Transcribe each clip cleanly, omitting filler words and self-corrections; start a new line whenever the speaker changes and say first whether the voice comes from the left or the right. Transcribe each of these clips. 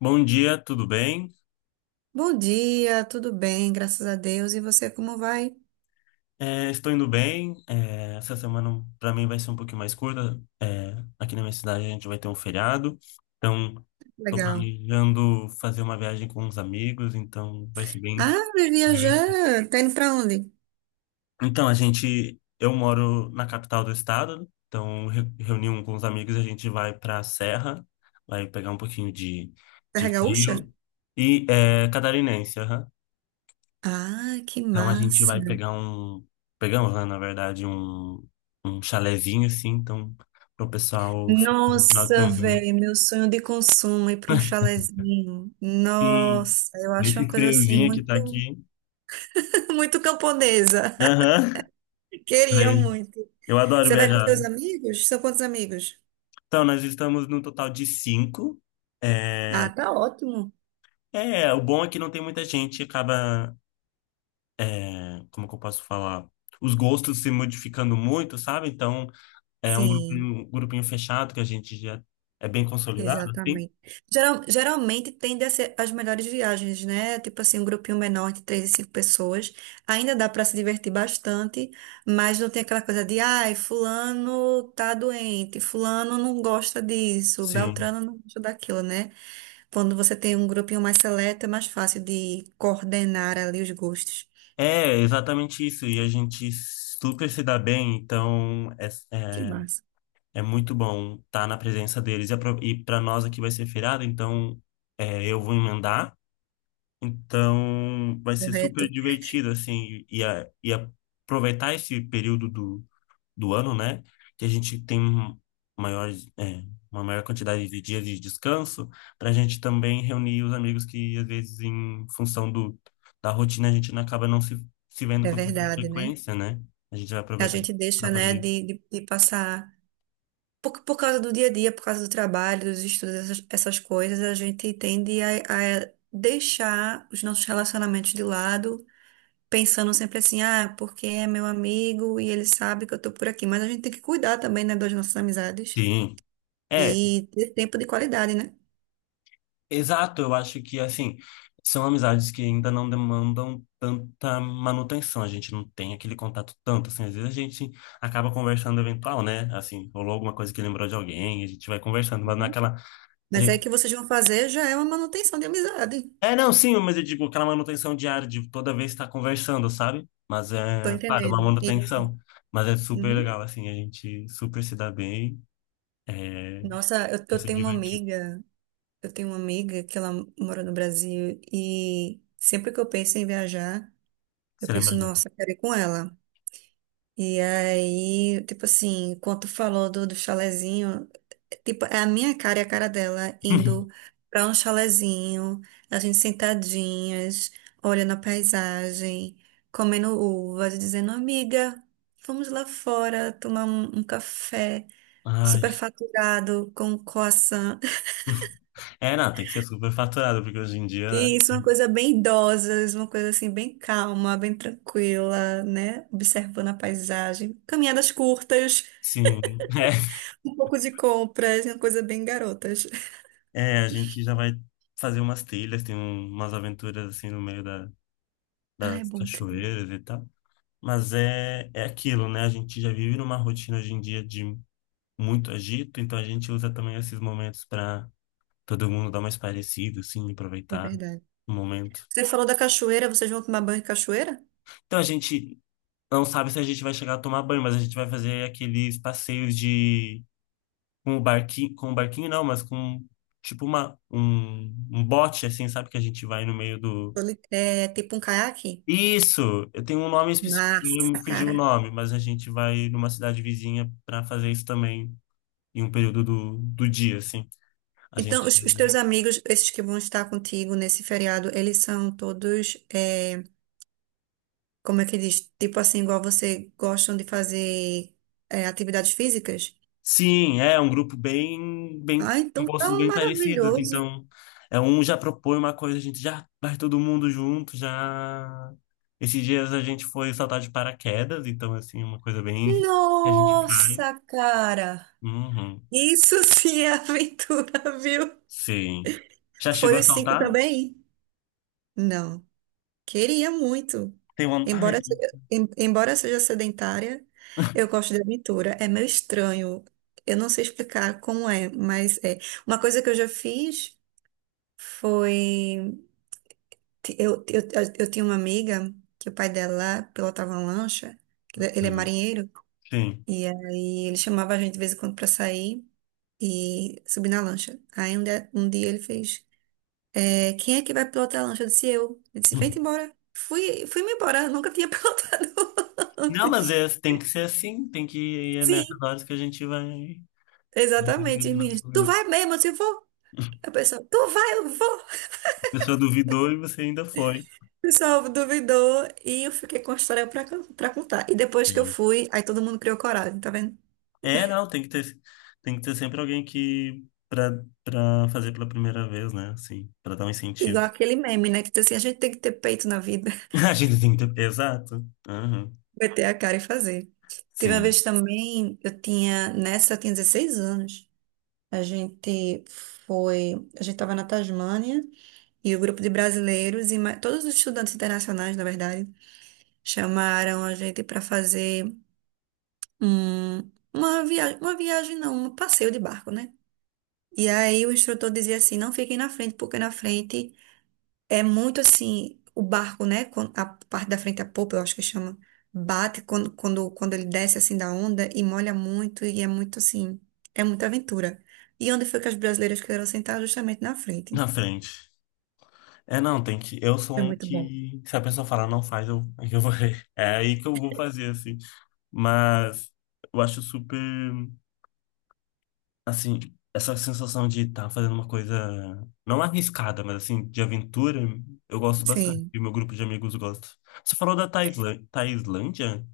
left: Bom dia, tudo bem?
right: Bom dia, tudo bem, graças a Deus. E você, como vai?
left: Estou indo bem. Essa semana para mim vai ser um pouquinho mais curta. Aqui na minha cidade a gente vai ter um feriado, então estou
right: Legal.
left: planejando fazer uma viagem com uns amigos, então vai ser bem
right: Ah, vai
left: divertido.
right: viajar. Tá indo pra onde?
left: Então, eu moro na capital do estado, então reuni um com os amigos e a gente vai para a serra, vai pegar um pouquinho de,
right: Serra Gaúcha?
left: frio e catarinense.
right: Ah, que
left: Então a gente
right: massa.
left: vai pegar um. Pegamos, né, na verdade, um chalezinho assim, então, para o pessoal ficar no final de
right: Nossa,
left: semana.
right: velho, meu sonho de consumo é ir pra um chalezinho.
left: E
right: Nossa, eu acho uma
left: nesse
right: coisa assim
left: friozinho que tá
right: muito,
left: aqui.
right: muito camponesa.
left: Aham.
right: Queria
left: Aí,
right: muito.
left: eu adoro
right: Você vai com
left: viajar.
right: seus amigos? São quantos amigos?
left: Então, nós estamos no total de cinco. É,
right: Ah, tá ótimo.
left: o bom é que não tem muita gente, acaba, como que eu posso falar? Os gostos se modificando muito, sabe? Então, é um
right: Sim.
left: grupinho, um grupinho fechado que a gente já é bem consolidado, assim.
right: Exatamente. Geralmente tende a ser as melhores viagens, né? Tipo assim, um grupinho menor de três e cinco pessoas. Ainda dá para se divertir bastante, mas não tem aquela coisa de, ai, fulano tá doente, fulano não gosta disso,
left: Sim.
right: Beltrano não gosta daquilo, né? Quando você tem um grupinho mais seleto, é mais fácil de coordenar ali os gostos.
left: Exatamente isso. E a gente super se dá bem, então é,
right: Que
left: é,
right: massa.
left: é muito bom estar na presença deles. E para nós aqui vai ser feriado, então eu vou emendar. Então vai ser super
right: Correto.
left: divertido, assim, e aproveitar esse período do ano, né? Que a gente tem maiores, é, uma maior quantidade de dias de descanso para a gente também reunir os amigos que, às vezes, em função do, da rotina, a gente não acaba não se vendo
right: É
left: com tanta
right: verdade, né?
left: frequência, né? A gente vai
right: A
left: aproveitar
right: gente
left: para
right: deixa, né,
left: fazer.
right: de passar. Por causa do dia a dia, por causa do trabalho, dos estudos, essas coisas, a gente tende a deixar os nossos relacionamentos de lado, pensando sempre assim, ah, porque é meu amigo e ele sabe que eu tô por aqui. Mas a gente tem que cuidar também, né, das nossas amizades
left: Sim. É,
right: e ter tempo de qualidade, né?
left: Exato. Eu acho que, assim, são amizades que ainda não demandam tanta manutenção. A gente não tem aquele contato tanto, assim. Às vezes a gente acaba conversando eventual, né? Assim, rolou alguma coisa que lembrou de alguém, a gente vai conversando, mas não é aquela. A
right: Mas é
left: gente...
right: que vocês vão fazer já é uma manutenção de amizade.
left: Não, sim, mas eu digo aquela manutenção diária de toda vez estar conversando, sabe? Mas
right: Tô
left: é, claro, uma
right: entendendo. Isso.
left: manutenção. Mas é super
right: Uhum.
left: legal, assim, a gente super se dá bem, é,
right: Nossa,
left: e se divertir,
right: eu tenho uma amiga que ela mora no Brasil e sempre que eu penso em viajar, eu
left: se lembra
right: penso,
left: da...
right: nossa, eu quero ir com ela. E aí, tipo assim, quando tu falou do chalezinho, tipo, é a minha cara e a cara dela indo pra um chalezinho, a gente sentadinhas, olhando a paisagem, comendo uvas, dizendo, amiga, vamos lá fora tomar um café.
left: Ai.
right: Superfaturado com croissant.
left: Não, tem que ser super faturado, porque hoje em dia, né?
right: E isso é uma coisa bem idosa, isso é uma coisa assim bem calma, bem tranquila, né? Observando a paisagem. Caminhadas curtas,
left: Sim,
right: um pouco de compras, é uma coisa bem garotas.
left: a gente já vai fazer umas trilhas, tem umas aventuras, assim, no meio da,
right: Ai,
left: das
right: bom trilho,
left: cachoeiras e tal. Mas é aquilo, né? A gente já vive numa rotina hoje em dia de muito agito, então a gente usa também esses momentos para todo mundo dar mais parecido, assim,
right: é
left: aproveitar
right: verdade.
left: o momento.
right: Você falou da cachoeira, vocês vão tomar banho em cachoeira?
left: Então a gente não sabe se a gente vai chegar a tomar banho, mas a gente vai fazer aqueles passeios de com o barquinho não, mas com tipo um bote assim, sabe que a gente vai no meio do.
right: É tipo um caiaque?
left: Isso, eu tenho um nome específico, eu me
right: Massa,
left: fugiu o
right: cara.
left: nome, mas a gente vai numa cidade vizinha para fazer isso também em um período do dia, assim. A
right: Então,
left: gente.
right: os teus amigos, esses que vão estar contigo nesse feriado, eles são todos é, como é que diz? Tipo assim, igual você gostam de fazer é, atividades físicas?
left: Sim, é um grupo bem, bem,
right: Ah,
left: com
right: então tá
left: gostos
right: um
left: bem parecidos,
right: maravilhoso.
left: então é um já propõe uma coisa, a gente já vai todo mundo junto, já esses dias a gente foi saltar de paraquedas, então assim, uma coisa bem que a gente faz.
right: Nossa, cara!
left: Uhum,
right: Isso sim é aventura, viu?
left: sim. Já chegou
right: Foi
left: a
right: os cinco
left: saltar?
right: também? Não, queria muito.
left: Tem uma, ai, tem
right: Embora seja sedentária, eu gosto de aventura. É meio estranho. Eu não sei explicar como é, mas é. Uma coisa que eu já fiz foi. Eu tinha uma amiga que o pai dela pilotava uma lancha,
left: uma.
right: ele é
left: Legal.
right: marinheiro,
left: Sim.
right: e aí ele chamava a gente de vez em quando pra sair e subir na lancha. Aí um dia ele fez, é, quem é que vai pilotar a lancha? Eu disse, eu. Ele disse, vem-te embora. Fui-me embora, eu nunca tinha pilotado
left: Não, mas
right: antes.
left: tem que ser assim, tem que é nessas
right: Sim,
left: horas que a gente vai.
right: exatamente, os meninos, tu vai mesmo? Eu disse, vou. A pessoa, tu vai, eu vou.
left: A pessoa duvidou e você ainda foi.
right: O pessoal duvidou e eu fiquei com a história pra, pra contar. E depois que eu
left: Sim.
right: fui, aí todo mundo criou coragem, tá vendo?
left: Não, tem que ter sempre alguém que para fazer pela primeira vez, né? Assim, para dar um incentivo.
right: Igual aquele meme, né? Que diz assim, a gente tem que ter peito na vida,
left: A gente tem que ter, exato. Aham.
right: meter a cara e fazer. Teve uma
left: Sim,
right: vez também, nessa eu tinha 16 anos. A gente foi, a gente estava na Tasmânia e o grupo de brasileiros e todos os estudantes internacionais, na verdade, chamaram a gente para fazer um, uma viagem não, um passeio de barco, né? E aí o instrutor dizia assim, não fiquem na frente, porque na frente é muito assim, o barco, né? A parte da frente, a popa, eu acho que chama, bate quando ele desce assim da onda e molha muito, e é muito assim, é muita aventura. E onde foi que as brasileiras quiseram sentar? Justamente na frente.
left: na frente. Não, tem que. Eu sou
right: Foi
left: um
right: muito bom.
left: que se a pessoa falar não faz, aí eu vou. É aí que eu vou fazer assim. Mas eu acho super assim, essa sensação de estar fazendo uma coisa não arriscada, mas assim, de aventura, eu gosto bastante.
right: Sim.
left: E o meu grupo de amigos gosta. Você falou da Tailândia?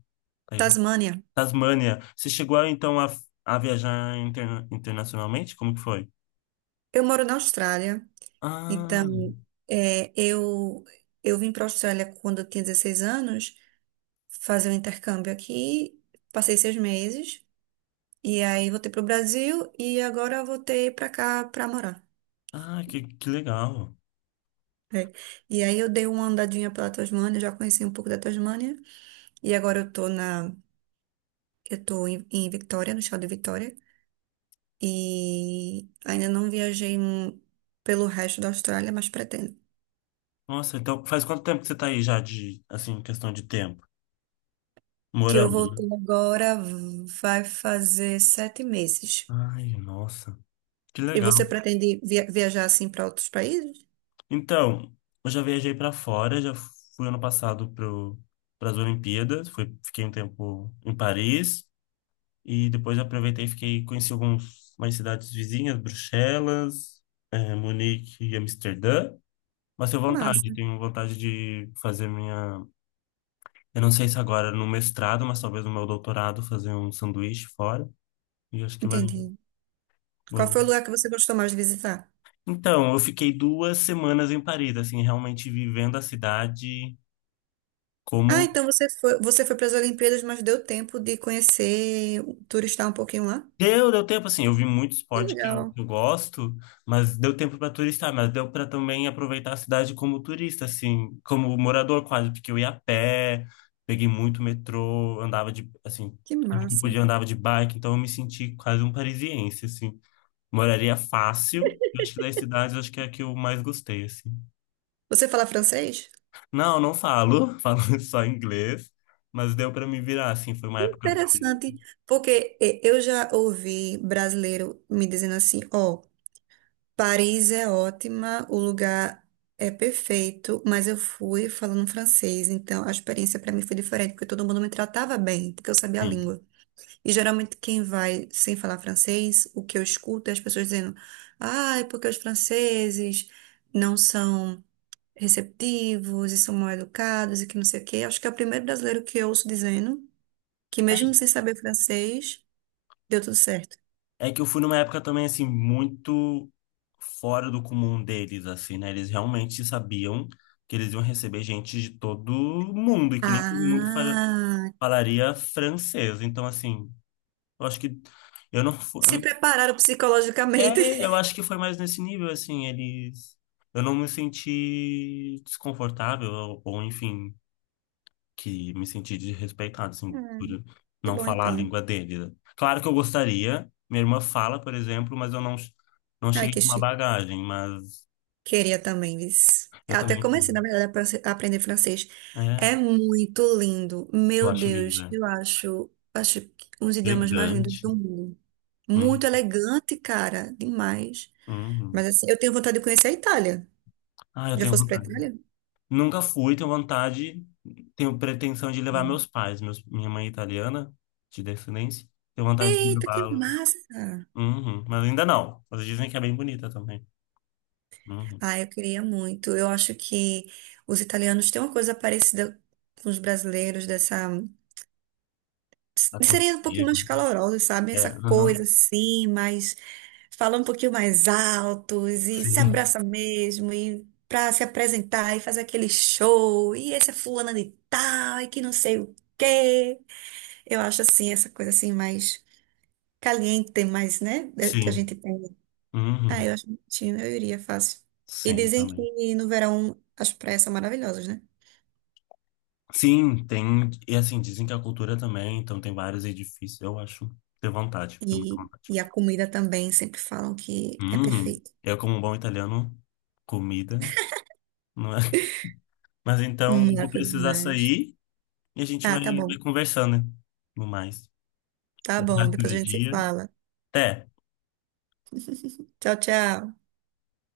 left: Taylor.
right: Tasmânia.
left: Tasmânia. Você chegou então a viajar internacionalmente? Como que foi?
right: Eu moro na Austrália,
left: Ah,
right: então é, eu, eu vim para a Austrália quando eu tinha 16 anos, fazer um intercâmbio aqui, passei 6 meses, e aí voltei para o Brasil e agora voltei para cá para morar.
left: ah, que legal.
right: É. E aí eu dei uma andadinha pela Tasmânia, já conheci um pouco da Tasmânia, e agora eu tô em, em Vitória, no estado de Vitória, e ainda não viajei pelo resto da Austrália, mas pretendo.
left: Nossa, então faz quanto tempo que você tá aí já de, assim, questão de tempo?
right: Que eu
left: Morando, né?
right: voltei agora, vai fazer 7 meses.
left: Ai, nossa, que
right: E você
left: legal.
right: pretende viajar assim para outros países?
left: Então, eu já viajei pra fora, já fui ano passado pro, para as Olimpíadas, fui, fiquei um tempo em Paris e depois aproveitei e fiquei, conheci algumas mais cidades vizinhas, Bruxelas, Munique e Amsterdã. Mas
right: Massa,
left: tenho vontade de fazer minha. Eu não sei se agora no mestrado, mas talvez no meu doutorado, fazer um sanduíche fora. E acho que vai.
right: entendi. Qual foi o
left: Vou-.
right: lugar que você gostou mais de visitar?
left: Então, eu fiquei 2 semanas em Paris, assim, realmente vivendo a cidade
right: Ah,
left: como.
right: então você foi para as Olimpíadas, mas deu tempo de conhecer, turistar um pouquinho lá?
left: Deu tempo, assim, eu vi muito
right: Que
left: esporte que eu,
right: legal,
left: que eu gosto, mas deu tempo para turistar, mas deu para também aproveitar a cidade como turista, assim, como morador quase, porque eu ia a pé, peguei muito metrô, andava de, assim,
right: que
left: sempre que
right: massa.
left: podia andava de bike, então eu me senti quase um parisiense, assim. Moraria fácil, eu acho que das cidades, eu acho que é a que eu mais gostei, assim.
right: Você fala francês?
left: Não, não falo, falo só inglês, mas deu para me virar, assim, foi uma época de,
right: Interessante, porque eh, eu já ouvi brasileiro me dizendo assim, ó, Paris é ótima, o lugar é perfeito, mas eu fui falando francês, então a experiência para mim foi diferente, porque todo mundo me tratava bem, porque eu sabia a
left: sim.
right: língua. E geralmente quem vai sem falar francês, o que eu escuto é as pessoas dizendo, ah, é porque os franceses não são receptivos e são mal educados e que não sei o quê. Acho que é o primeiro brasileiro que eu ouço dizendo que mesmo sem saber francês, deu tudo certo.
left: É que eu fui numa época também, assim, muito fora do comum deles, assim, né? Eles realmente sabiam que eles iam receber gente de todo mundo e que nem todo mundo
right: Ah,
left: falaria francês. Então, assim, eu acho que eu não fui. Eu
right: se
left: não-.
right: prepararam psicologicamente.
left: Eu acho que foi mais nesse nível, assim, eles. Eu não me senti desconfortável, ou, enfim que me senti desrespeitado, assim,
right: Ah,
left: por
right: que
left: não
right: bom
left: falar a
right: então.
left: língua dele. Claro que eu gostaria, minha irmã fala, por exemplo, mas eu não
right: Ai,
left: cheguei
right: que
left: com uma
right: chique.
left: bagagem, mas
right: Queria também, Viz.
left: eu
right: Eu até
left: também
right: comecei, na
left: quero.
right: verdade, a a aprender francês.
left: É,
right: É muito lindo.
left: eu
right: Meu
left: acho
right: Deus,
left: linda.
right: acho que um dos idiomas mais lindos
left: Elegante.
right: do mundo. Muito
left: Hum,
right: elegante, cara. Demais.
left: hum.
right: Mas assim, eu tenho vontade de conhecer a Itália.
left: Ah, eu
right: Já
left: tenho
right: fosse pra
left: vontade.
right: Itália?
left: Nunca fui, tenho vontade, tenho pretensão de levar
right: Sim.
left: meus pais, meus, minha mãe é italiana, de descendência, tenho vontade de
right: Eita, que
left: levá-los.
right: massa!
left: Uhum, mas ainda não. Mas dizem que é bem bonita também. Uhum.
right: Ah, eu queria muito. Eu acho que os italianos têm uma coisa parecida com os brasileiros dessa. Seria um pouquinho
left: Aconchego.
right: mais calorosa, sabe? Essa
left: Aham.
right: coisa assim, mas falar um pouquinho mais altos e se
left: Sim.
right: abraça mesmo e para se apresentar e fazer aquele show. E esse é fulana de tal e que não sei o quê. Eu acho assim, essa coisa assim mais caliente, mais, né? Que a
left: Sim.
right: gente tem. Ah,
left: Uhum.
right: eu acho bonitinho, eu iria fácil. E
left: Sim,
right: dizem
left: também.
right: que no verão as praias são maravilhosas, né?
left: Sim, tem. E assim, dizem que a cultura também, então tem vários edifícios. Eu acho. Tenho vontade, tenho muita vontade.
right: E a comida também, sempre falam que é
left: Uhum.
right: perfeita.
left: Eu, como um bom italiano, comida, não é? Mas então, vou
right: Massa
left: precisar
right: demais.
left: sair e a gente
right: Ah,
left: vai,
right: tá bom.
left: vai conversando, né? No mais.
right: Tá
left: Boa
right: bom.
left: tarde
right: Depois
left: de
right: a gente se
left: dia.
right: fala.
left: Até!
right: Tchau, tchau.